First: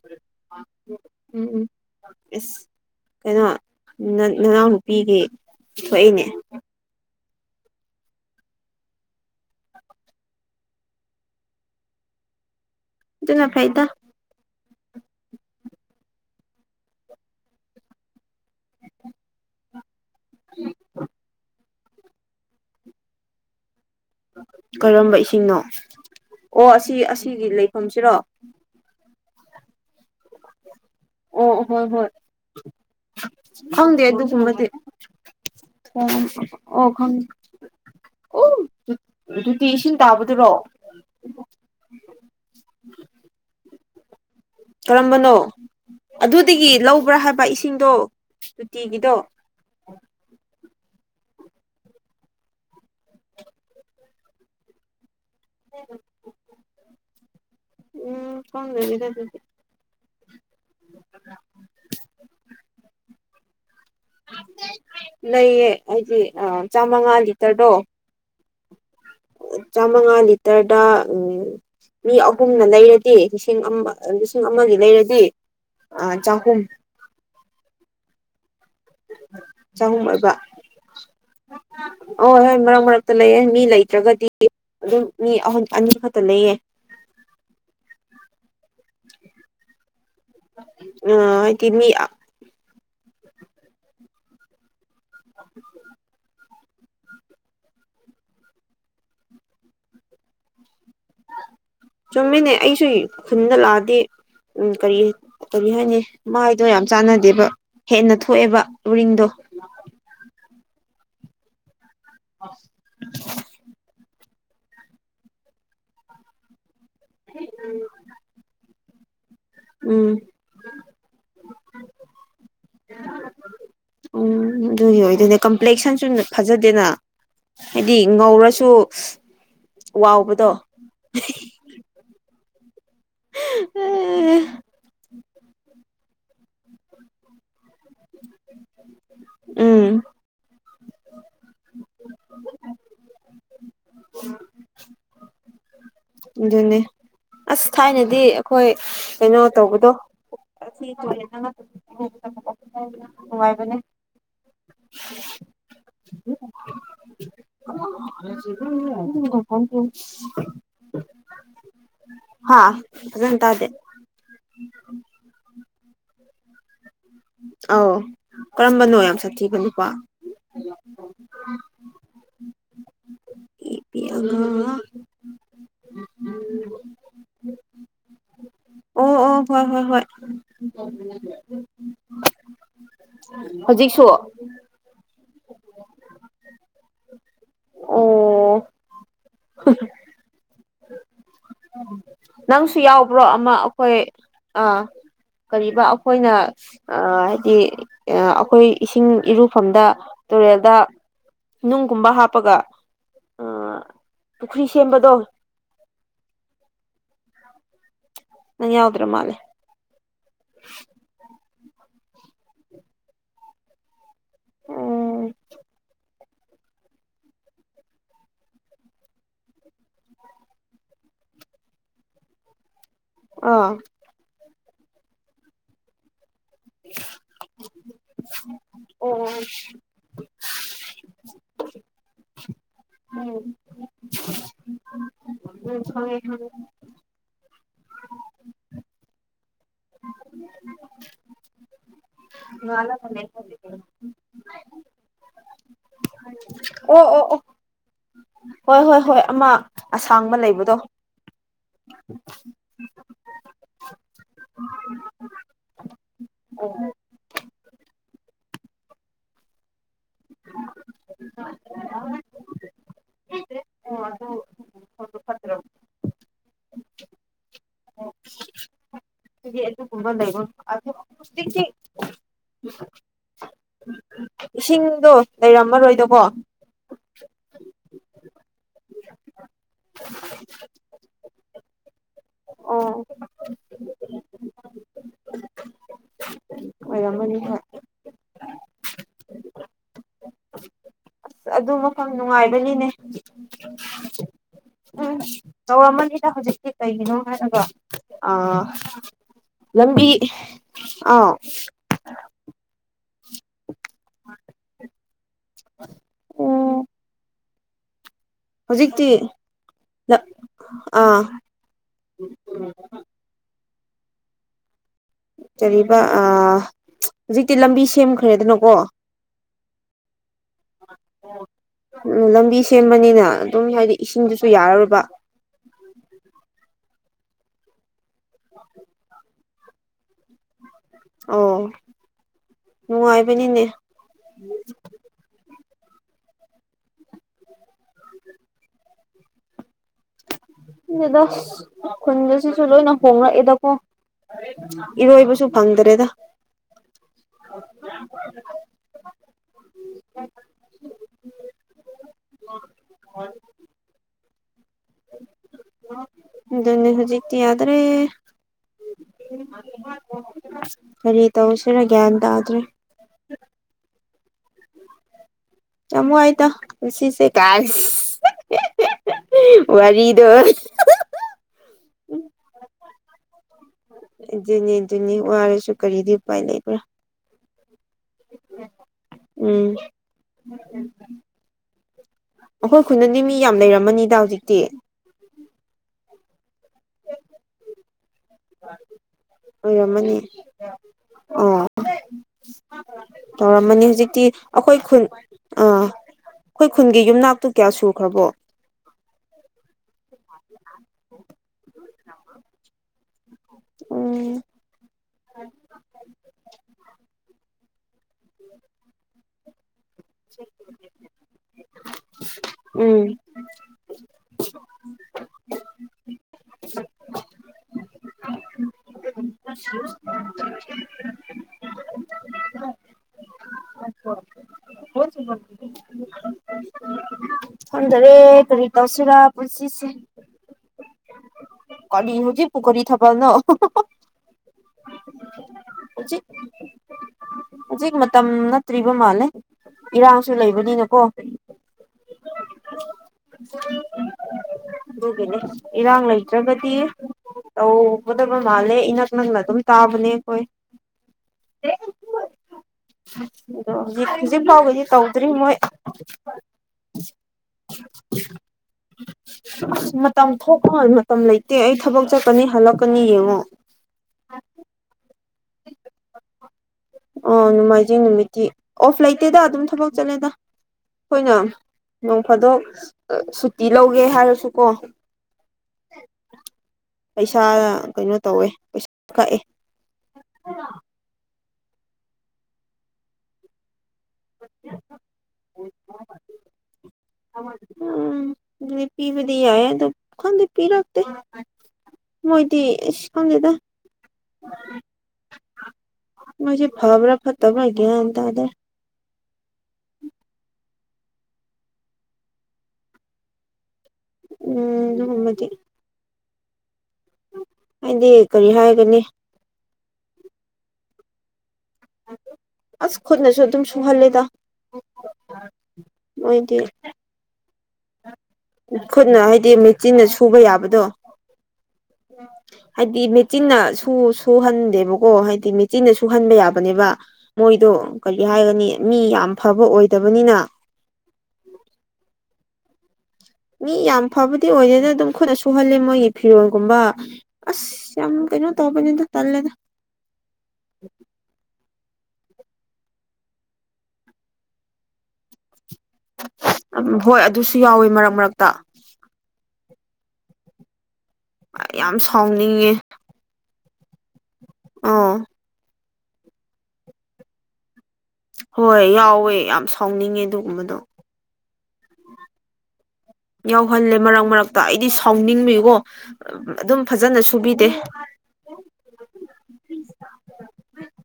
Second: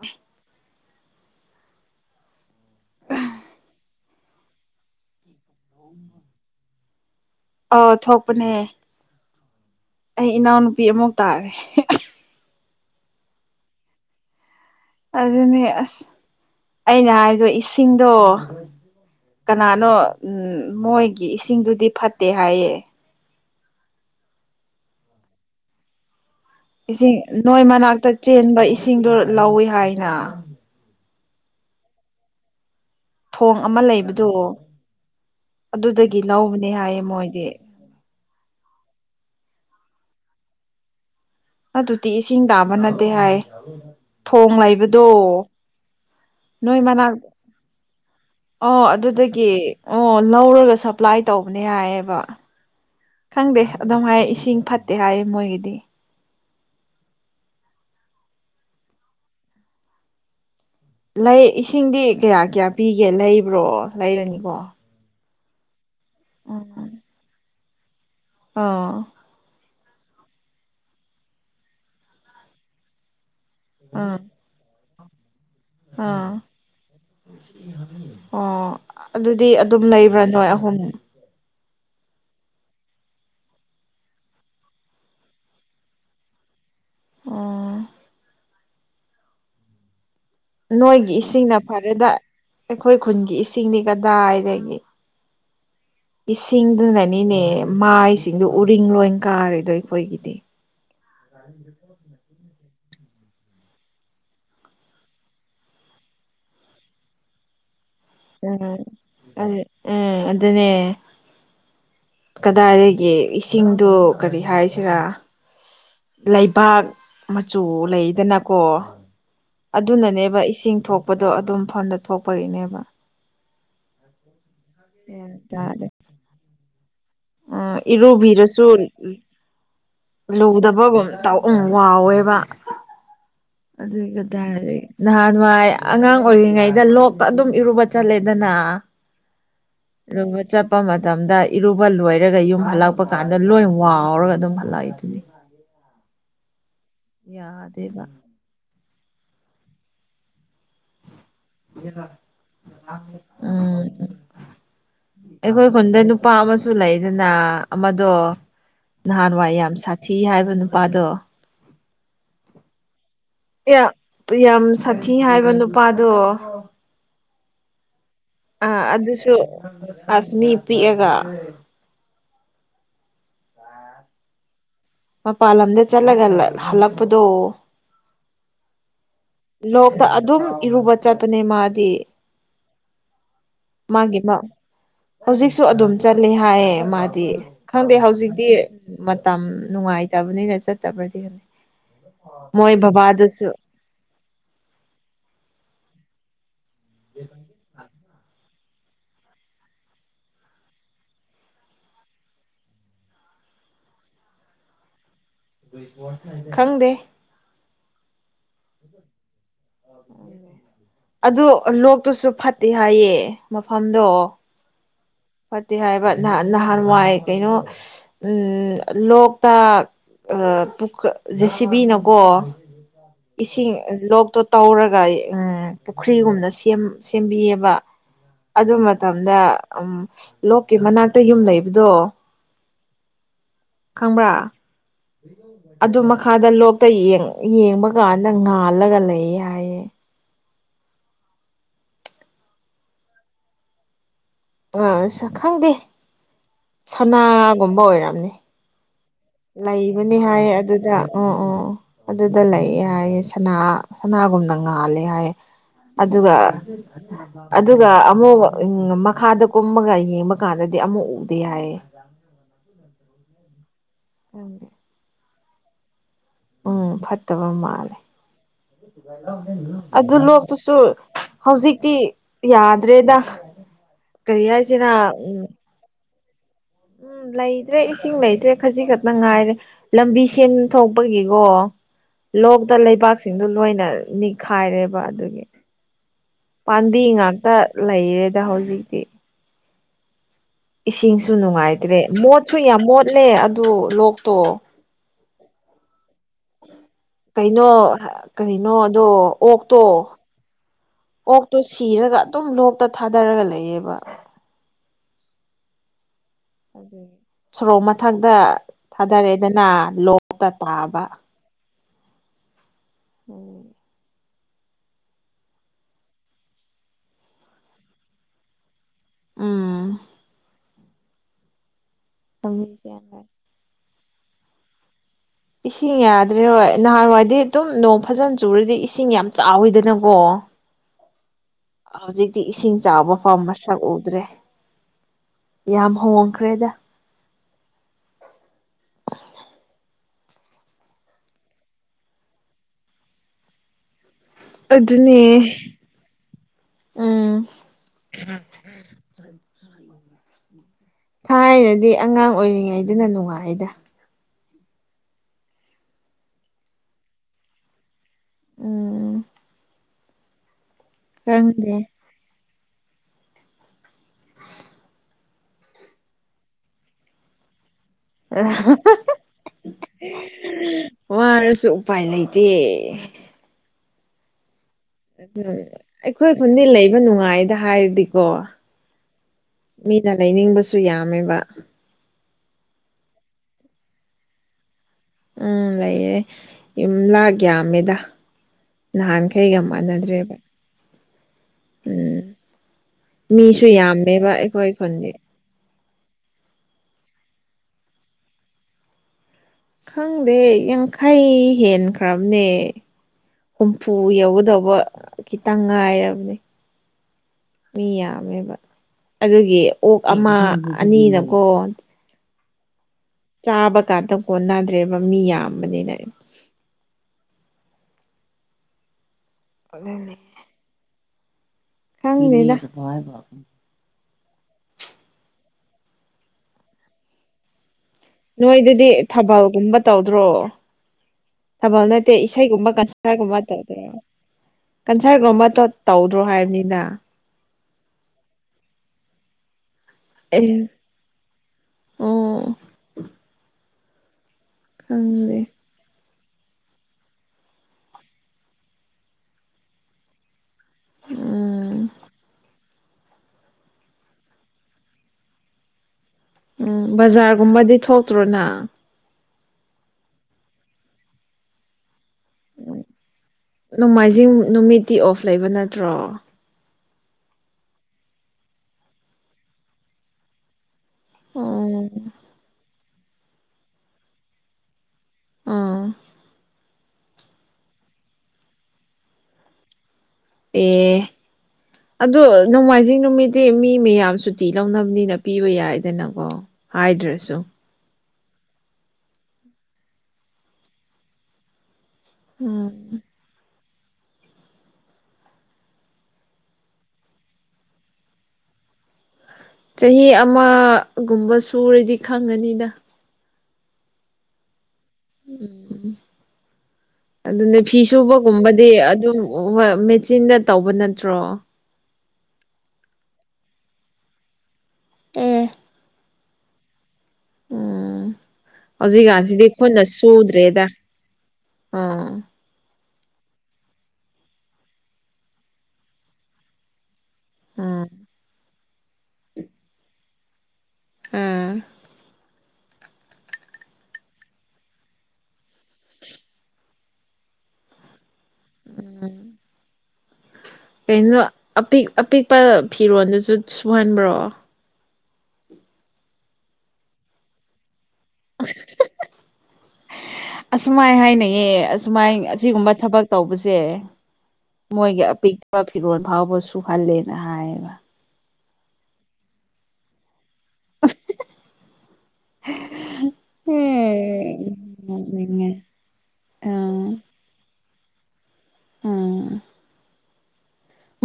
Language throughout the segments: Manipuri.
ꯑ ꯎꯝ ꯎꯝ ꯑꯦꯁ ꯀꯩꯅꯣ ꯅꯅꯥꯎ ꯅꯨꯨꯄꯤꯒꯤ ꯊꯣꯛꯏꯅꯦ ꯑ ꯊꯣꯛꯄꯅꯦ ꯑꯩ ꯏꯅꯥꯎꯅꯨꯄꯤ ꯑꯃꯐꯧ ꯇꯥꯔꯦ ꯑꯗꯨꯅ ꯐꯥꯏꯗ ꯑꯗꯨꯅꯦ ꯑꯁ ꯑꯩꯅ ꯍꯥꯏꯗꯣ ꯏꯁꯤꯡꯗꯣ ꯀꯅꯥꯅꯣ ꯎ ꯃꯣꯏꯒꯤ ꯏꯁꯤꯡꯗꯨꯗꯤ ꯐꯠꯇꯦ ꯍꯥꯏꯌꯦ ꯀꯔꯝꯕ ꯏꯁꯤꯡꯅꯣ ꯑꯣ ꯑꯁꯤ ꯏꯁꯤꯡ ꯑꯁꯤꯒꯤ ꯅꯣꯏ ꯃꯅꯥꯛꯇ ꯂꯩꯐꯝꯁꯤꯔꯣ ꯆꯦꯟꯕ ꯏꯁꯤꯡꯗꯣ ꯂꯧꯏ ꯍꯥꯏꯅ ꯑꯣ ꯍꯣꯏ ꯍꯣꯏ ꯊꯣꯡ ꯑꯃ ꯈꯪꯗꯦ ꯂꯩꯕꯗꯣ ꯑꯗꯨꯒꯨꯝꯕꯗꯤ ꯑꯣ ꯑꯗꯨꯗꯒꯤ ꯂꯧꯕꯅꯦ ꯍꯥꯏꯌꯦ ꯑꯣꯈ ꯃꯣꯏꯗꯤ ꯑꯣ ꯨꯇꯤ ꯏꯁꯤꯡ ꯇꯥꯕꯗꯨꯔꯣ ꯑꯗꯨꯗꯤ ꯏꯁꯤꯡ ꯇꯥꯕ ꯅꯠꯇꯦ ꯍꯥꯏ ꯊꯣꯡ ꯂꯩꯕꯗꯣ ꯀꯔꯝꯕꯅꯣ ꯅꯣꯏ ꯑꯗꯨꯗꯒꯤ ꯂꯧꯕ꯭ꯔꯥ ꯃꯅꯥꯛꯇ ꯍꯥꯏꯕ ꯏꯁꯤꯡꯗꯣ ꯑꯣ ꯇꯣꯇꯤꯒꯤꯗꯣ ꯑꯗꯨꯗꯒꯤ ꯑꯣ ꯂꯧꯔꯒ ꯁꯥꯄ ꯁꯄ꯭ꯂꯥꯏ ꯇꯧꯕꯅꯦ ꯍꯥꯏꯌꯦꯕ ꯈꯪꯗꯦ ꯑꯗꯨꯝ ꯍꯥꯏ ꯏꯁꯤꯡ ꯐꯠꯇꯦ ꯍꯥꯏ ꯃꯣꯏꯒꯤꯗꯤ ꯎꯝ ꯊꯉꯗ ꯑꯗꯨꯗꯤ ꯂꯩ ꯏꯁꯤꯡꯗꯤ ꯀꯌꯥ ꯀꯌꯥ ꯄꯤꯒꯦ ꯂꯩꯕ꯭ꯔꯣ ꯂꯩꯔꯅꯤꯀꯣ ꯂꯩꯌꯦ ꯍꯥꯏꯗꯤ ꯆꯥꯃꯉꯥ ꯂꯤꯇꯔꯗꯣ ꯑ [unintelligible] [inaudible] ꯆꯥꯃꯉꯥ ꯂꯤꯇꯔꯗ ꯎꯝ ꯃꯤ ꯑꯍꯨꯝꯅ ꯂꯩꯔꯗꯤ ꯂꯤꯁꯤꯡ ꯑꯃ ꯑꯥ ꯂꯤꯁꯤꯡ ꯑꯃꯒꯤ ꯂꯩꯔꯗꯤ ꯑ ꯑꯥ ꯆꯍꯨꯝ ꯑꯣ [inaudible] ꯑꯗꯨꯗꯤ ꯑꯗꯨꯝ ꯂꯩꯕ꯭ꯔꯥ ꯅꯣꯏ ꯑꯍꯨꯝ ꯍꯣꯏ ꯍꯣꯏ ꯃꯔꯛ ꯃꯔꯛꯇ ꯂꯩꯌꯦ ꯃꯤ ꯂꯩꯇ꯭ꯔꯒꯗꯤ ꯑꯗꯨꯝ ꯃꯤ ꯑꯍ ꯑꯅꯤ ꯈꯛꯇ ꯂꯩꯌꯦ ꯑ [unintelligible] [inaudible] ꯅꯣꯏꯒꯤ ꯏꯁꯤꯡꯅ ꯍꯥꯏꯗꯤ ꯃꯤ ꯐꯔꯦꯗ ꯑꯩꯈꯣꯏ ꯈꯨꯟꯒꯤ ꯏꯁꯤꯡꯅꯤ ꯀꯗꯥꯏꯗꯒꯤ [unintelligible] [inaudible] ꯏꯁꯤꯡꯗꯨꯅꯅꯤꯅꯦ ꯃꯥꯏꯁꯤꯡꯗꯨꯣ ꯎꯔꯤꯡ ꯂꯣꯏ ꯀꯥꯔꯤꯗꯣ ꯑꯩꯈꯣꯏꯒꯤꯗꯤ [unintelligible] [inaudible] ꯆꯨꯝꯃꯤꯅꯦ ꯑꯩꯁꯨ ꯈꯨꯟꯗ ꯂꯥꯛꯑꯗꯤꯦ ꯎꯝ ꯀꯔꯤ ꯀꯔꯤ ꯍꯥꯏꯅꯤ ꯃꯥꯏꯗꯣ ꯌꯥꯝ ꯆꯥꯟꯅꯗꯦꯕ ꯍꯦꯟꯅ ꯊꯣꯛꯑꯦꯕ ꯎꯝ ꯎꯔꯤꯡꯗꯣ ꯎꯝ ꯑꯗꯨꯅꯦ ꯀꯗꯥꯏꯗꯒꯤ ꯏꯁꯤꯡꯗꯣ ꯀꯔꯤ ꯍꯥꯏꯁꯤꯔ ꯂꯩꯕꯥꯛ ꯃꯆꯨ ꯂꯩꯗꯅꯀꯣ ꯎꯝ ꯑꯗꯨꯅꯅꯦꯕ ꯏꯁꯤꯡ ꯊꯣꯛꯄꯗꯣ ꯑꯗꯨꯝ ꯐꯗ ꯊꯣꯛꯄꯒꯤꯅꯦꯕ ꯎꯝ ꯑꯗꯨꯒꯤ ꯑꯣꯏꯗꯣꯏꯅꯦ ꯒ꯭ꯌꯥꯟ ꯇꯥꯔꯦ ꯀꯝꯄ꯭ꯂꯦꯛꯁꯟꯁꯨ ꯐꯖꯗꯦꯅ ꯎꯝ ꯍꯥꯏꯗꯤ ꯉꯧꯔꯁꯨ ꯋꯥꯎꯕꯗꯣ ꯂꯨꯗꯕꯒꯨꯝꯝ ꯋꯥꯎꯋꯦꯕ ꯑꯗꯨꯏ ꯀꯗꯥꯏꯗꯒꯤ ꯅꯍꯥꯟꯋꯥꯏ ꯑꯉꯥꯡ ꯑꯣꯏꯔꯤꯉꯩꯗ ꯂꯣꯛꯇ ꯑꯗꯨꯝ ꯏꯔꯨꯕ ꯆꯠꯂꯦꯗꯅ ꯎꯝ ꯏꯔꯨꯕ ꯆꯠꯄ ꯃꯇꯝꯗ ꯏꯔꯨꯕ ꯂꯣꯏꯔꯒ ꯌꯨꯝ ꯍꯜꯂꯛꯄ ꯀꯥꯟꯗ ꯂꯣꯏ ꯋꯥꯎꯔꯒ ꯑꯗꯨꯝ ꯍꯜꯂꯛꯏꯗꯨꯅꯤ ꯑꯗꯨꯅꯦ ꯑꯁ ꯌꯥꯗꯦꯕ ꯊꯥꯏꯅꯗꯤ ꯑꯩꯈꯣꯏ ꯀꯩꯅꯣ ꯇꯧꯕꯗꯣ ꯑꯁꯤ ꯂꯣꯏꯔꯦ ꯅꯨꯡꯉꯥꯏꯕꯅꯦ ꯎꯝ ꯑꯩꯈꯣꯏ ꯈꯨꯟꯗ ꯅꯨꯄꯥ ꯑꯃꯁꯨ ꯂꯩꯗꯅ ꯑꯃꯗꯣ ꯅꯍꯥꯟꯋꯥꯏ ꯌꯥꯝ ꯁꯥꯊꯤ ꯍꯥꯏꯕ ꯅꯨꯄꯥꯗꯣ ꯍꯥ ꯐꯖꯅ ꯇꯥꯗꯦ ꯌꯥꯝ ꯁꯥꯊꯤ ꯍꯥꯏꯕ ꯅꯨꯄꯥꯗꯣ ꯑ [unintelligible] [inaudible] ꯑ ꯑꯗꯨꯁꯨ ꯑꯁꯃꯤ ꯄꯤꯑꯒ ꯕꯤ [unintelligible] [inaudible] ꯃꯄꯥꯟꯂꯝꯗ ꯆꯠꯂꯒ ꯍꯜꯂꯛꯄꯗꯣ ꯑꯣ ꯑꯣ ꯍꯣꯏ ꯍꯣꯏ ꯍꯣꯏ ꯂꯣꯛꯇ ꯑꯗꯨꯝ ꯏꯔꯨꯕ ꯆꯠꯄꯅꯦ ꯃꯥꯗꯤ ꯍꯧꯖꯤꯛꯁꯨ ꯃꯥꯒꯤ ꯃꯥ ꯍꯧꯖꯤꯛꯁꯨ ꯑꯗꯨꯝ ꯆꯠꯂꯤ ꯍꯥꯏꯌꯦ ꯃꯥꯗꯤ ꯈꯪꯗꯦ ꯍꯧꯖꯤꯛꯇꯤ ꯑꯣ ꯇ ꯅꯨꯡꯉꯥꯏꯇꯕꯅꯤꯅ ꯆꯠꯇꯕ꯭ꯔꯗꯤ ꯈ ꯅꯪꯁꯨ ꯌꯥꯎꯕ꯭ꯔꯣ ꯑꯃ ꯑꯩꯈꯣꯏ ꯑꯥ ꯀꯔꯤꯕ ꯑꯩꯈꯣꯏꯅ ꯍꯥꯏꯗꯤ ꯑꯩꯈꯣꯏ ꯏꯁꯤꯡ ꯏꯔꯨꯐꯝꯗ ꯇꯨꯔꯦꯜꯗ ꯅꯨꯡꯒꯨꯝꯕ ꯍꯥꯞꯄꯒ ꯄꯨꯈ꯭ꯔꯤ ꯁꯦꯝꯕꯗꯣ ꯈꯪꯗꯦ ꯅ ꯌꯥꯎꯗ꯭ꯔꯣ ꯃꯥꯂꯦ [unintelligible] [inaudible] ꯑꯗꯨꯗ ꯂꯣꯛꯇꯨꯁꯨ ꯐꯠꯇꯦ ꯍꯥꯏꯌꯦ ꯃꯐꯝꯗꯣ ꯐꯠꯇꯦ ꯍꯥꯏꯕ ꯅꯍꯥꯟꯋꯥꯏ ꯀꯩꯅꯣ ꯎꯝ ꯂꯣꯛꯇ ꯄꯨꯈ ꯖꯦ ꯁꯤꯕꯤꯅꯀꯣ ꯏꯁꯤꯡ ꯑꯥ ꯂꯣꯛꯇꯣ ꯇꯧꯔꯒ ꯎꯝ ꯄꯨꯈ꯭ꯔꯤꯒꯨꯝꯗꯅ ꯁꯦꯝꯕꯤꯑꯕ ꯑꯗꯨ ꯑꯣ ꯃꯇꯝꯗ ꯎꯝ ꯂꯣꯛꯀꯤ ꯃꯅꯥꯛꯇ ꯌꯨꯝ ꯂꯩꯕꯗꯣ ꯎꯝ ꯈꯪꯕ꯭ꯔꯥ ꯑꯗꯨ ꯃꯈꯥꯗ ꯂꯣꯛꯇ ꯌꯦꯡꯕ ꯥꯟꯗꯪ ꯉ ꯑꯜꯒꯌꯦ ꯌꯥꯌꯦ ꯂ ꯑ ꯑꯁ ꯈꯪꯗꯦ ꯑꯣ ꯑꯣ ꯁꯅꯥꯒꯨꯝꯕ ꯑꯣꯏꯔꯝꯅꯦ ꯍꯣꯏ ꯍꯣꯏ ꯍꯣꯏ ꯑꯃ ꯂꯩꯕꯅꯤ ꯑꯁꯥꯡꯕ ꯍꯥꯏꯌꯦ ꯂꯩꯕꯗꯣ ꯑꯗꯨꯗ ꯎ ꯑꯣ ꯑꯗꯨꯗ ꯂꯩꯌꯦ ꯍꯥꯏꯏ ꯁꯅꯥ ꯁꯅꯥꯒꯨꯝꯅ ꯉꯥꯜꯂꯦ ꯍꯥꯏ ꯑꯗꯨꯒ ꯑꯗꯨꯒ ꯑꯃꯨ ꯎ ꯃꯈꯥꯗ ꯀꯨꯝꯃꯒ ꯑꯩ ꯌꯦꯡꯕ ꯀꯥꯟꯗꯗꯤ ꯑꯃꯨꯛ ꯎꯗ ꯌꯥꯌꯦ ꯑꯣ ꯑꯗꯨ ꯎ ꯐꯣꯟꯗꯣ ꯐꯠꯇ꯭ꯔꯕ ꯎꯝ ꯐꯠꯇꯕ ꯃꯥꯜꯂꯦ ꯁꯤꯗꯤ ꯑꯗꯨꯒꯨꯝꯕ ꯑꯗꯨ ꯂꯩꯕ ꯂꯣꯛꯇꯨꯁꯨ ꯍꯧꯖꯤꯛꯇꯤ ꯌꯥꯗ꯭ꯔꯦꯗ ꯀꯔꯤ ꯏꯁꯤꯡꯗꯣ ꯍꯥꯏꯁꯤꯔ ꯎꯝ ꯂꯩꯔꯝꯃꯔꯣꯏꯗꯕꯣ ꯎꯝ ꯂꯩꯇ꯭ꯔꯦ ꯏꯁꯤꯡ ꯂꯩꯇ꯭ꯔꯦ ꯈꯖꯤꯛ ꯈꯛꯇ ꯉꯥꯏꯔꯦ ꯂꯝꯕꯤ ꯁꯦꯟ ꯊꯣꯛꯄꯒꯤꯀꯣ ꯂꯣꯛꯇ ꯑꯣ ꯂꯩꯕꯥꯛꯁꯤꯡꯗꯨ ꯂꯣꯏꯅ ꯅꯤꯡꯅꯤꯈꯥꯏꯔꯦꯕ ꯑꯗꯨꯒꯤ ꯄꯥꯝꯕꯤ ꯑꯣꯏꯔꯝꯃꯅꯤ ꯉꯥꯛꯇ ꯍꯣꯏ ꯂꯩꯔꯦꯗ ꯍꯧꯖꯤꯛꯇꯤ ꯏꯁꯤꯡꯁꯨ ꯑꯁ ꯑꯗꯨ ꯅꯨꯡꯉꯥꯏꯗ꯭ꯔꯦ ꯃꯐꯝ ꯃꯣꯠꯁꯨ ꯌꯥꯝ ꯅꯨꯡꯉꯥꯏꯕꯅꯤꯅꯦ ꯃꯣꯠꯂꯦ ꯑꯗꯨ ꯂꯣꯛꯇꯣ ꯎ ꯇꯧ ꯑꯃꯒꯤꯗ ꯍꯧꯖꯤ ꯀꯩꯒꯤꯅꯣ ꯍꯥꯏꯔꯒ ꯀꯩꯅꯣ ꯑ ꯀꯔꯤꯅꯣꯗꯣ ꯑꯣꯛꯇꯣ ꯂꯝꯕꯤ ꯑꯥ ꯑꯣꯛꯇꯣ ꯁꯤꯔꯒ ꯑꯗꯨꯝ ꯂꯣꯛꯇ ꯊꯥꯗꯔꯒ ꯂꯩꯌꯦꯕ ꯑꯗꯨ ꯁꯣꯃ ꯃꯊꯛꯇ ꯍꯧꯖꯤꯛꯇꯤ ꯊꯥꯗꯔꯛꯦꯗꯅ ꯂꯣꯛꯇ ꯇꯥꯕ ꯑꯥ ꯎꯝ ꯆꯔꯤꯕ ꯍꯧꯖꯤꯛꯇꯤ ꯂꯝꯕꯤ ꯁꯦꯝꯈ꯭ꯔꯦꯗꯅꯀꯣ ꯑꯥ ꯎꯝ ꯂꯝꯕꯤ ꯁꯦꯝꯕꯅꯤꯅ ꯑꯗꯨꯝ ꯍꯥꯏꯗꯤ ꯏꯁꯤꯡꯗꯨꯁꯨ ꯌꯥꯔꯨꯔꯕ ꯏꯁꯤꯡ ꯌꯥꯗ꯭ꯔꯦ ꯍꯣꯏ ꯅꯍꯥꯟꯋꯥꯏꯗꯤ ꯑꯗꯨꯝ ꯅꯣꯡ ꯐꯖꯅ ꯆꯨꯔꯗꯤ ꯏꯁꯤꯡ ꯌꯥꯝ ꯆꯥꯎꯋꯏꯗꯅꯀꯣ ꯑꯣ ꯍꯧꯖꯤꯛꯇꯤ ꯏꯁꯤꯡ ꯆꯥꯕ ꯅꯨꯡꯉꯥꯏꯕꯅꯤꯅꯦ ꯐꯕꯁꯛ ꯎꯗ꯭ꯔꯦ ꯌꯥꯝ ꯍꯣꯡꯈ꯭ꯔꯦꯗ ꯗ ꯈꯨꯟ ꯑꯁꯤꯁꯨ ꯂꯣꯏꯅ ꯍꯣꯡꯂꯛꯑꯦꯗꯀꯣ ꯑꯗꯨꯅꯦ ꯏꯔꯣꯏꯕꯁꯨ ꯐꯪꯗ꯭ꯔꯦꯗ ꯎꯝ ꯁ ꯎꯝ ꯊꯥꯏꯔꯗꯤ ꯑꯉꯥꯡ ꯑꯣꯏꯔꯤꯉꯩꯗꯨꯅ ꯅꯨꯡꯉꯥꯏꯥꯏꯗ ꯑꯗꯨꯅꯤ ꯍꯧꯖꯤꯛꯇꯗ꯭ꯔꯦ ꯎꯝ ꯀꯔꯤ ꯇꯧꯁꯤꯔ ꯈꯪꯗꯦ ꯒ꯭ꯌꯥꯟ ꯇꯥꯗ꯭ꯔꯦ [inaudible] ꯆꯃꯣꯥꯏꯗ ꯁꯤꯁꯦ ꯀꯥꯏ ꯋꯥꯔꯤꯗꯣ ꯑ ꯋꯥꯔꯁꯨ ꯎꯄꯥꯏ ꯂꯩꯇꯦ [inaudible] ꯑꯗꯨꯝ ꯋꯥꯔꯁꯨ ꯀꯔꯤꯗꯤ ꯑꯩꯈꯣꯏ ꯎꯄꯥꯏ ꯈꯨꯟꯗꯤ ꯂꯩꯕ꯭ꯔꯥ ꯂꯩꯕ ꯅꯨꯡꯉꯥꯏ ꯍꯥꯏꯔꯗꯤꯀꯣ ꯎꯝ ꯃꯤꯅ ꯂꯩꯅꯤꯡꯕꯁꯨ ꯌꯥꯝꯃꯦꯕ ꯑꯩꯈꯣꯏ ꯈꯨꯅꯗꯤ ꯃꯤ ꯌꯥꯝ ꯂꯩꯔꯝꯃꯅꯤꯗ ꯍꯧꯖꯤꯛꯇꯤ ꯎꯝ ꯂꯩꯔꯦ ꯌꯨꯝꯂꯥꯛ ꯌꯥꯝꯃꯦꯗ ꯅꯍꯥꯟꯈꯩꯒ ꯑꯣꯏꯔꯝꯃꯅꯤ ꯃꯥꯟꯅꯗ꯭ꯔꯦꯕ ꯎꯝ ꯑꯣ ꯃꯤꯁꯨ ꯇꯧꯔꯝꯃꯅꯤ ꯍꯧꯖꯤꯛꯇꯤ ꯌꯥꯝꯃꯦꯕ ꯑꯩꯈꯣꯏ ꯈꯨꯟ ꯈꯨꯟꯗꯤ ꯑꯥ ꯑꯩꯈꯣꯏ ꯈꯨꯟꯒꯤ ꯌꯨꯝꯅꯥꯛꯇꯨ ꯀꯌꯥ ꯁꯨꯈ꯭ꯔꯕꯣ ꯈꯪꯗꯦ ꯌꯥꯡꯈꯩ ꯍꯦꯟꯈ꯭ꯔꯕꯅꯦ ꯍꯨꯝꯐꯨ ꯎꯝ ꯌꯧꯒꯗꯧꯕ ꯈꯤꯇꯡ ꯉꯥꯏꯔꯕꯅꯦ ꯃꯤ ꯌꯥꯝꯃꯦꯕ ꯑꯗꯨꯒꯤ ꯑꯣꯛ ꯑꯃ ꯑꯅꯤꯅꯀꯣ ꯎꯝ ꯆꯥꯕꯀꯥꯟꯗ ꯀꯣꯟꯅꯗ꯭ꯔꯦꯕ ꯃꯤ ꯌꯥꯝꯕꯅꯤꯅ [unintelligible] ꯈꯪꯗ‌ꯦꯗ ꯍꯁꯨ [unintelligible] ꯈꯪꯗꯔꯦ ꯀꯔꯤ ꯅꯣꯏꯗꯗꯤ ꯇꯧꯁꯤꯔꯥ ꯄꯨꯟꯁꯤꯁꯦ ꯊꯕꯜ ꯅꯠꯇꯦ ꯀꯔꯤ ꯍꯧꯖꯤꯛꯄꯨ ꯏꯁꯩꯒꯨꯝꯕ ꯀꯔꯤ ꯊꯕꯛꯅꯣ ꯀꯟꯁꯔꯒꯨꯝꯕ ꯇꯧꯗꯣꯏꯔꫭ ꯀꯟꯁꯔꯒꯨꯝꯕꯇꯣ ꯍꯧꯖꯤꯛ ꯇꯧꯗ꯭ꯔꯣ ꯍꯥꯏꯕꯅꯤꯅ ꯍꯧꯖꯤꯛ ꯃꯇꯝ ꯅꯠꯇ꯭ꯔꯤꯕ ꯃꯥꯜꯂꯦ ꯏꯔꯥꯡꯁꯨ ꯑꯦ ꯂꯩꯕꯅꯤꯅꯀꯣ ꯑꯣ ꯈꯪꯗꯦ ꯈꯪꯗ‌ꯦꯅꯦ ꯏꯔꯥꯡ ꯂꯩ ꯅꯠꯇ꯭ꯔꯒꯗꯤ ꯇꯧꯒꯗꯕ ꯃꯥꯜꯂꯦ ꯏꯅꯛ ꯅꯛꯅ ꯑꯗꯨꯝ ꯇꯥꯕꯅꯦ ꯑꯩꯈꯣꯏ ꯎꯝ ꯑꯗꯣ ꯍꯧꯖꯤꯛ ꯍꯧꯖꯤꯛ ꯐꯥꯎꯕꯗꯤ ꯇꯧꯗ꯭ꯔꯤ ꯃꯣꯏ ꯎꯝ ꯕꯖꯥꯔꯒꯨꯝꯕꯗꯤ ꯊꯣꯛꯇ꯭ꯔꯣꯅ ꯑꯁ ꯃꯇꯝ ꯊꯣꯛꯄ ꯃꯇꯝ ꯂꯩꯇꯦ ꯑꯩ ꯊꯕꯛ ꯆꯠ ꯎ ꯅꯣꯡꯃꯥꯏꯖꯤꯡ ꯅꯨꯃꯤꯠꯇꯤ ꯑꯣꯐ ꯂꯩꯕ ꯅꯠꯇ꯭ꯔꯣ ꯑꯣ ꯅꯣꯡꯃꯥꯏꯖꯤꯡ ꯅꯨꯃꯤꯠꯇꯤ ꯑꯣꯐ ꯂꯩꯇꯦꯗ ꯑꯗꯨꯝ ꯊꯕꯛ ꯆꯠꯂꯦꯗ ꯑꯩꯈꯣꯏꯅ ꯑꯣ ꯅꯣꯡ ꯐꯥꯗꯣꯛ ꯁꯨꯇꯤ ꯂꯧꯒꯦ ꯍꯥꯏꯔꯁꯨꯀꯣ ꯑꯥꯡ ꯄꯩꯁꯥ ꯀꯩꯅꯣ ꯇꯧꯋꯦ ꯄꯩꯁꯥ ꯀꯛꯑꯦ ꯑꯦ ꯑꯗꯣ ꯅꯣꯡꯃꯥꯏꯖꯤꯡ ꯅꯨꯃꯤꯠꯇꯤ ꯃꯤ ꯃꯌꯥꯝ ꯁꯨꯇꯤ ꯂꯧꯅꯕꯅꯤꯅ ꯄꯤꯕ ꯌꯥꯏꯗꯅꯀꯣ ꯍꯥꯏꯗ꯭ꯔꯁꯨ ꯂꯤꯞ ꯄꯕꯗꯤꯗ ꯈꯪꯗ ꯄꯤꯔꯛꯇ‌ꯦ ꯃꯣꯏꯗꯤ ꯎꯝ ꯏꯁꯩ ꯗꯪꯗꯦꯗ ꯃꯦ ꯐꯥꯕꯔ ꯐꯠꯇꯕ꯭ꯔꯥ ꯒꯌꯥꯟ ꯇꯥꯗꯔ [unintelligible] ꯎꯝ ꯗꯨꯒꯨꯝꯕꯗꯤ ꯎꯝ ꯑꯗꯨꯅꯦ ꯐꯤ ꯀꯔꯤ ꯁꯨꯕꯒꯨꯝꯕꯗꯤ ꯍꯥꯏꯒꯅꯤ ꯑꯗꯨꯝ ꯍꯣꯏ ꯃꯦꯆꯤꯟꯅ ꯇꯧꯕ ꯅꯠꯇ꯭ꯔꯣ ꯑꯁ ꯈꯨꯠꯅꯁꯨ ꯑꯗꯨꯝ ꯁꯨꯍꯜꯂꯗ ꯑꯦ ꯃꯣꯏꯗꯤ ꯎꯝ ꯈꯨꯠꯅ ꯍꯧꯖꯤꯛꯀꯥꯟꯁꯤꯗꯤ ꯍꯥꯏꯗꯤ ꯈꯨꯠꯅ ꯃꯦꯆꯤꯟꯅ ꯁꯨꯕ ꯁꯨꯗ꯭ꯔꯦꯗ ꯌꯥꯕꯗꯣ ꯍꯥꯏꯗꯤ ꯑꯥ ꯍꯥꯏꯗꯤ ꯃꯦꯆꯤꯟꯅ ꯁꯨ ꯁꯨꯍꯟꯗꯦꯕꯀꯣ ꯍꯥꯏꯗꯤ ꯃꯦꯆꯤꯟꯅ ꯁꯨꯍꯟꯕ ꯌꯥꯕꯅꯦꯕ ꯃꯣꯏꯗꯣ ꯎꯝ ꯀꯔꯤ ꯍꯥꯏꯒꯅꯤ ꯃꯤ ꯌꯥꯝ ꯐꯕ ꯑꯣꯏꯗꯕꯅꯤꯅ ꯑꯝ ꯃꯤ ꯌꯥꯝ ꯐꯕꯗꯤ ꯑꯣꯏꯗꯦꯗꯅ ꯑꯗꯨꯝ ꯈꯨꯠꯅ ꯁꯨꯍꯜꯂꯦ ꯃꯣꯏꯒꯤ ꯐꯤꯔꯣꯜꯒꯨꯝꯕ ꯑꯁ ꯌꯥꯝ ꯀꯩꯩꯅꯣꯇꯧꯕꯅꯤꯗ ꯇꯜꯂꯗ ꯀꯩꯅꯣ ꯑꯄꯤ ꯑꯄꯤꯛꯄ ꯐꯤꯔꯣꯜꯗꯨꯁꯨ ꯁꯨꯍꯟꯕ꯭ꯔꯣ ꯍꯣꯏ ꯑꯗꯨꯁꯨ ꯌꯥꯎꯋꯤ ꯃꯔꯛ ꯃꯔꯛꯇ ꯑꯁꯨꯃꯥꯏ ꯍꯥꯏꯅ ꯩꯌꯦ ꯌꯥꯝ ꯑꯁꯨꯃꯥꯏ ꯑꯁꯤꯒꯨꯝꯕ ꯁꯥꯎꯅꯤꯡꯉꯦ ꯊꯕꯛ ꯇꯧꯕꯁꯦ ꯃꯣꯏꯒꯤ ꯑꯥ ꯑꯄꯤꯛꯄ ꯐꯤꯔꯣꯜ ꯐꯥꯎꯕꯁꯨꯨꯍꯜꯂꯦꯅ ꯍꯥꯏꯌꯦꯕ ꯍꯣꯏ ꯌꯥꯎꯋꯦ ꯌꯥꯝ ꯁꯥꯎꯅꯤꯡꯉꯦ ꯑꯗꯨꯒꯨꯝꯕꯗꯣ ꯍ ꯌꯥꯎꯍꯜꯂꯦ ꯃꯔꯛ ꯃꯔꯛꯇ ꯑꯩꯗꯤ ꯁꯥꯎꯅꯤꯡꯕꯤꯨꯀꯣ ꯑꯥ ꯑꯗꯨꯝ ꯐꯖꯅ ꯁꯨꯕꯤꯗꯦ ꯎꯝ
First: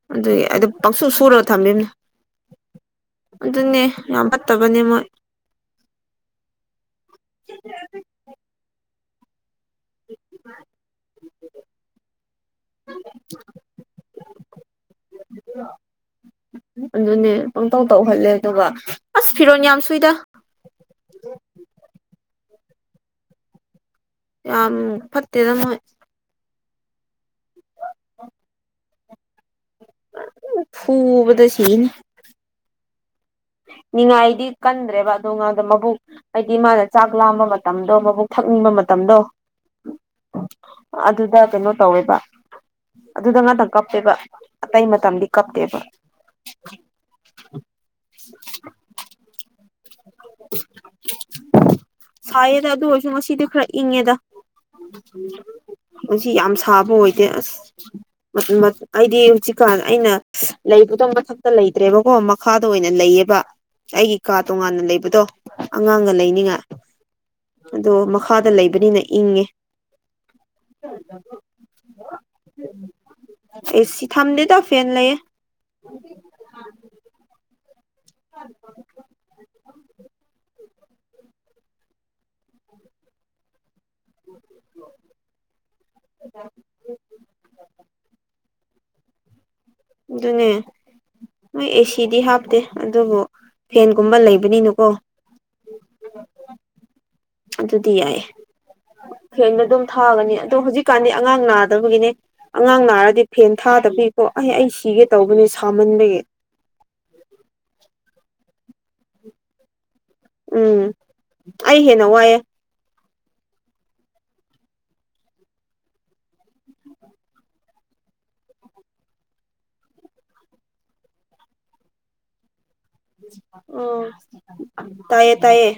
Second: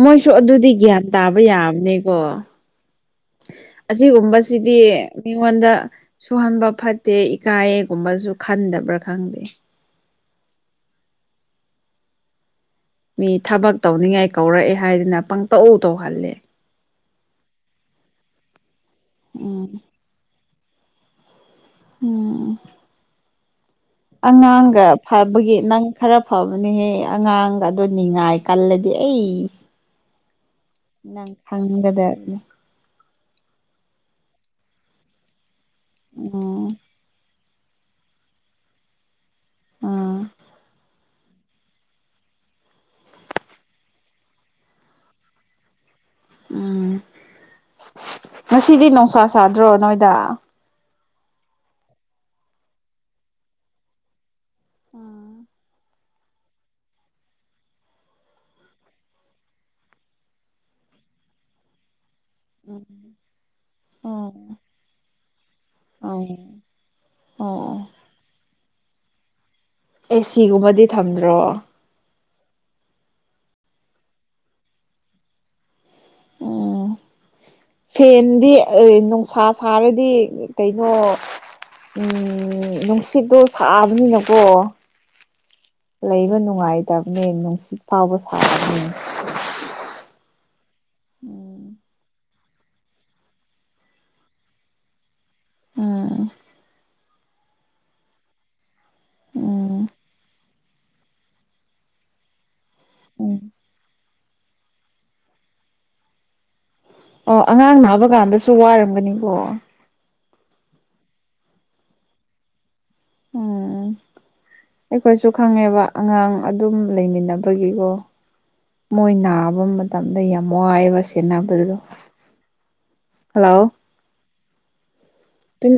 ꯃꯣꯏꯁꯨ ꯑꯗꯨꯒꯤ ꯑꯗꯨꯝ ꯑꯗꯨꯗꯤ ꯒ꯭ꯌꯥꯟ ꯄꯪꯁꯨ ꯇꯥꯕ ꯁꯨꯔꯒ ꯊꯝꯕꯤꯕꯅꯦ ꯌꯥꯕꯅꯤꯀꯣ ꯑꯗꯨꯅꯦ ꯌꯥꯝ ꯑꯁꯤꯒꯨꯝꯕꯁꯤꯗꯤ ꯐꯠꯇꯕꯅꯦ ꯃꯣꯏ ꯃꯤꯉꯣꯟꯗ ꯁꯨꯍꯟꯕ ꯐꯠ ꯇꯦ ꯏꯀꯥꯏꯒꯨꯝꯕꯁꯨ ꯈꯟꯗꯕ꯭ꯔꯥ ꯈꯪꯗꯦ ꯃꯤ ꯊꯕꯛ ꯇꯧꯅꯤꯡꯉꯥꯏ ꯀꯧꯔꯛꯑꯦ ꯍꯥꯏꯗꯅ ꯄꯪꯇꯧ ꯇꯧꯍꯜꯂꯦ ꯑꯗꯨꯅꯦ ꯄꯪꯇꯧ ꯇꯧꯍꯜꯂꯦ ꯑꯗꯨꯒ ꯑꯁ ꯐꯤꯔꯣꯟꯜ ꯌꯥꯝ ꯎꯝ ꯁꯨꯏꯗ ꯎꯝ ꯑꯉꯥꯡꯒ ꯌꯥꯝ ꯐꯠꯇꯦꯗ ꯐꯕꯒꯤ ꯃꯣꯏ ꯅꯪ ꯈꯔ ꯐꯕ ꯑꯗꯨꯅꯍꯦ ꯑꯉꯥꯡ ꯑꯗꯨꯗꯣ ꯅꯤꯡꯉꯥꯏ ꯀꯜꯂꯗꯤ ꯑꯩ ꯅꯪ ꯐꯨꯕꯗ ꯁꯤꯅꯤ ꯈꯪꯒꯗꯕꯅꯦ ꯅꯤꯡꯉꯥꯏꯗꯤ ꯀꯟꯗ꯭ꯔꯦꯕ ꯑꯗꯣ ꯉꯥꯡꯗꯣ ꯃꯕꯨꯛ ꯍꯥꯏꯗꯤ ꯎꯝ ꯃꯥꯅ ꯆꯥꯛ ꯂꯥꯝꯕ ꯃꯇꯝ ꯃꯇꯝꯗꯣ ꯃꯕꯨꯛ ꯊꯛꯅꯤꯡꯕ ꯃꯇꯝꯗꯣ ꯑꯥ ꯑꯗꯨꯗ ꯀꯩꯅꯣ ꯇꯧꯋꯦꯕ ꯑꯗꯨꯗ ꯉꯥꯛꯇꯪ ꯀꯞꯇꯦꯕ ꯑꯇꯩ ꯃꯇꯝꯗꯤ ꯀꯞꯇꯦꯕ ꯎꯝ ꯉꯁꯤꯗꯤ ꯅꯨꯡꯁꯥ ꯁꯥꯗ꯭ꯔꯣ ꯅꯣꯏꯗ ꯁꯥꯏꯌꯦꯗ ꯑꯗꯨ ꯑꯣꯏꯔꯁꯨ ꯉꯁꯤꯗꯤ ꯈꯔ ꯏꯪꯉꯦꯗ ꯎꯝ ꯑꯩꯁꯤ ꯌꯥꯝ ꯁꯥꯕ ꯑꯣꯏꯗꯦ ꯑꯁ ꯑꯩꯗꯤ ꯍꯧꯖꯤꯛꯀꯥꯟ ꯑꯩꯅ ꯂꯩꯕꯨꯗ ꯃꯊꯛꯇ ꯂꯩꯇ꯭ꯔꯦꯕꯀꯣ ꯃꯈꯥꯗ ꯑꯣꯏꯅ ꯂꯩꯌꯦꯕ ꯑꯩꯒꯤ ꯑꯣ ꯀꯥ ꯇꯣꯉꯥꯟꯅ ꯂꯩꯕꯗꯣ ꯑꯉꯥꯡꯒ ꯑꯣ ꯂꯩꯅꯤꯉꯥꯏ ꯑꯗꯣ ꯃꯈꯥꯗ ꯂꯩꯕꯅꯤꯅ ꯏꯪꯉꯦ ꯑꯦꯁꯤꯒꯨꯝꯕꯗꯤ ꯊꯝꯗ꯭ꯔꯣ ꯑꯦꯁꯤ ꯊꯝꯗꯦꯗ ꯐꯦꯟ ꯂꯩꯌꯦ ꯎꯝ ꯐꯦꯟꯗꯤ ꯑ ꯅꯨꯡꯁꯥ ꯁꯥꯔꯗꯤ ꯀꯩꯅꯣ ꯅꯨꯡꯁꯤꯠꯇꯣ ꯊꯛꯑꯕꯅꯤꯅꯀꯣ ꯂꯩꯕ ꯅꯨꯡꯉꯥꯏꯇꯕꯅꯦ ꯅꯨꯡꯁꯤꯠ ꯐꯥꯎꯕ ꯎ ꯎꯝ ꯑꯗꯨꯅꯦ ꯅꯣꯏ ꯑꯦꯁꯤꯗꯤ ꯍꯥꯞꯇꯦ ꯑꯗꯨꯕꯨ ꯐꯦꯟꯒꯨꯝꯕ ꯂꯩꯕꯅꯤꯅꯀꯣ ꯎꯝ ꯑꯗꯨꯗꯤ ꯌꯥꯏ ꯐꯦꯟꯗ ꯑꯗꯨꯝ ꯎꯝ ꯊꯥꯒꯅꯤ ꯑꯗꯣ ꯍꯧꯖꯤꯛꯀꯥꯟꯗꯤ ꯑꯉꯥꯡ ꯅꯥꯗꯕꯒꯤꯅꯦ ꯑꯉꯥꯡ ꯅꯥꯔꯗꯤ ꯐꯦꯟ ꯎꯝ ꯊꯥꯗꯕ ꯆꯄꯤꯀꯣ ꯑꯩ ꯑꯩ ꯁꯤꯒꯦ ꯇꯧꯕꯅꯦ ꯁꯥꯃꯟꯕꯒꯤ ꯑꯣ ꯑꯉꯥꯡ ꯅꯥꯕ ꯀꯥꯟꯗꯁꯨ ꯋꯥꯔꯝꯒꯅꯤꯀꯣ ꯎꯝ ꯑꯩ ꯍꯦꯟꯅ ꯋꯥꯏꯑꯦ ꯎꯝ ꯑꯩꯈꯣꯏꯁꯨ ꯈꯪꯉꯦꯕ ꯑꯉꯥꯡ ꯑꯗꯨꯝ ꯂꯩꯃꯤꯟꯅꯕꯒꯤꯀꯣ ꯃꯣꯏ ꯅꯥꯕ ꯃꯇꯝꯗ ꯌꯥꯝ ꯋꯥꯏꯑꯦꯕ ꯁꯦꯟꯅꯕꯗꯨꯗꯣ ꯑꯣ ꯇꯥꯏꯌꯦ ꯇꯥꯏꯌꯦ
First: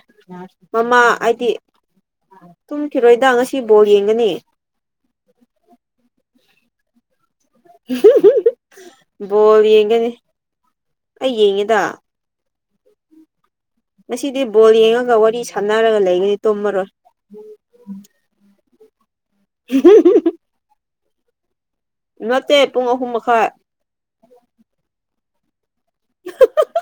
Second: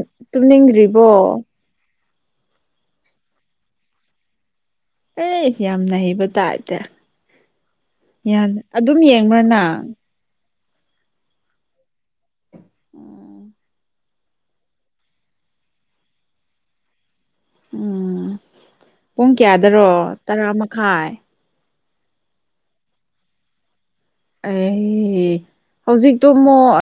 ꯃꯃꯥ ꯇꯨꯝꯅꯤꯡꯗ꯭ꯔꯤꯕꯣ ꯍꯥꯏꯗꯤ ꯇꯨꯝꯈꯤꯔꯣꯏꯗ ꯉꯁꯤ ꯕꯣꯜ ꯌꯦꯡꯒꯅꯤ ꯑꯦ ꯌꯥꯝꯅ ꯍꯩꯕ ꯇꯥꯏꯗꯤ ꯌꯦꯡꯕ꯭ꯔ ꯕꯣꯜ ꯅꯪ ꯌꯦꯡꯒꯅꯤ ꯑꯩ ꯌꯦꯡꯉꯦꯗ ꯎꯝ ꯉꯁꯤꯗꯤ ꯕꯣꯜ ꯌꯦꯡꯉꯒ ꯋꯥꯔꯤ ꯁꯥꯟꯅꯔꯒ ꯂꯩꯒꯅꯤ ꯇꯣꯃꯔꯣꯏ ꯎꯝ ꯄꯨꯡ ꯀꯌꯥꯗꯔꯣ ꯇꯔꯥ ꯃꯈꯥꯏ ꯅꯠꯇꯦ ꯄꯨꯡ ꯑꯍꯨꯝ ꯃꯈꯥꯏ ꯑꯦ ꯍꯧꯖꯤꯛꯇꯨ ꯃꯨꯛ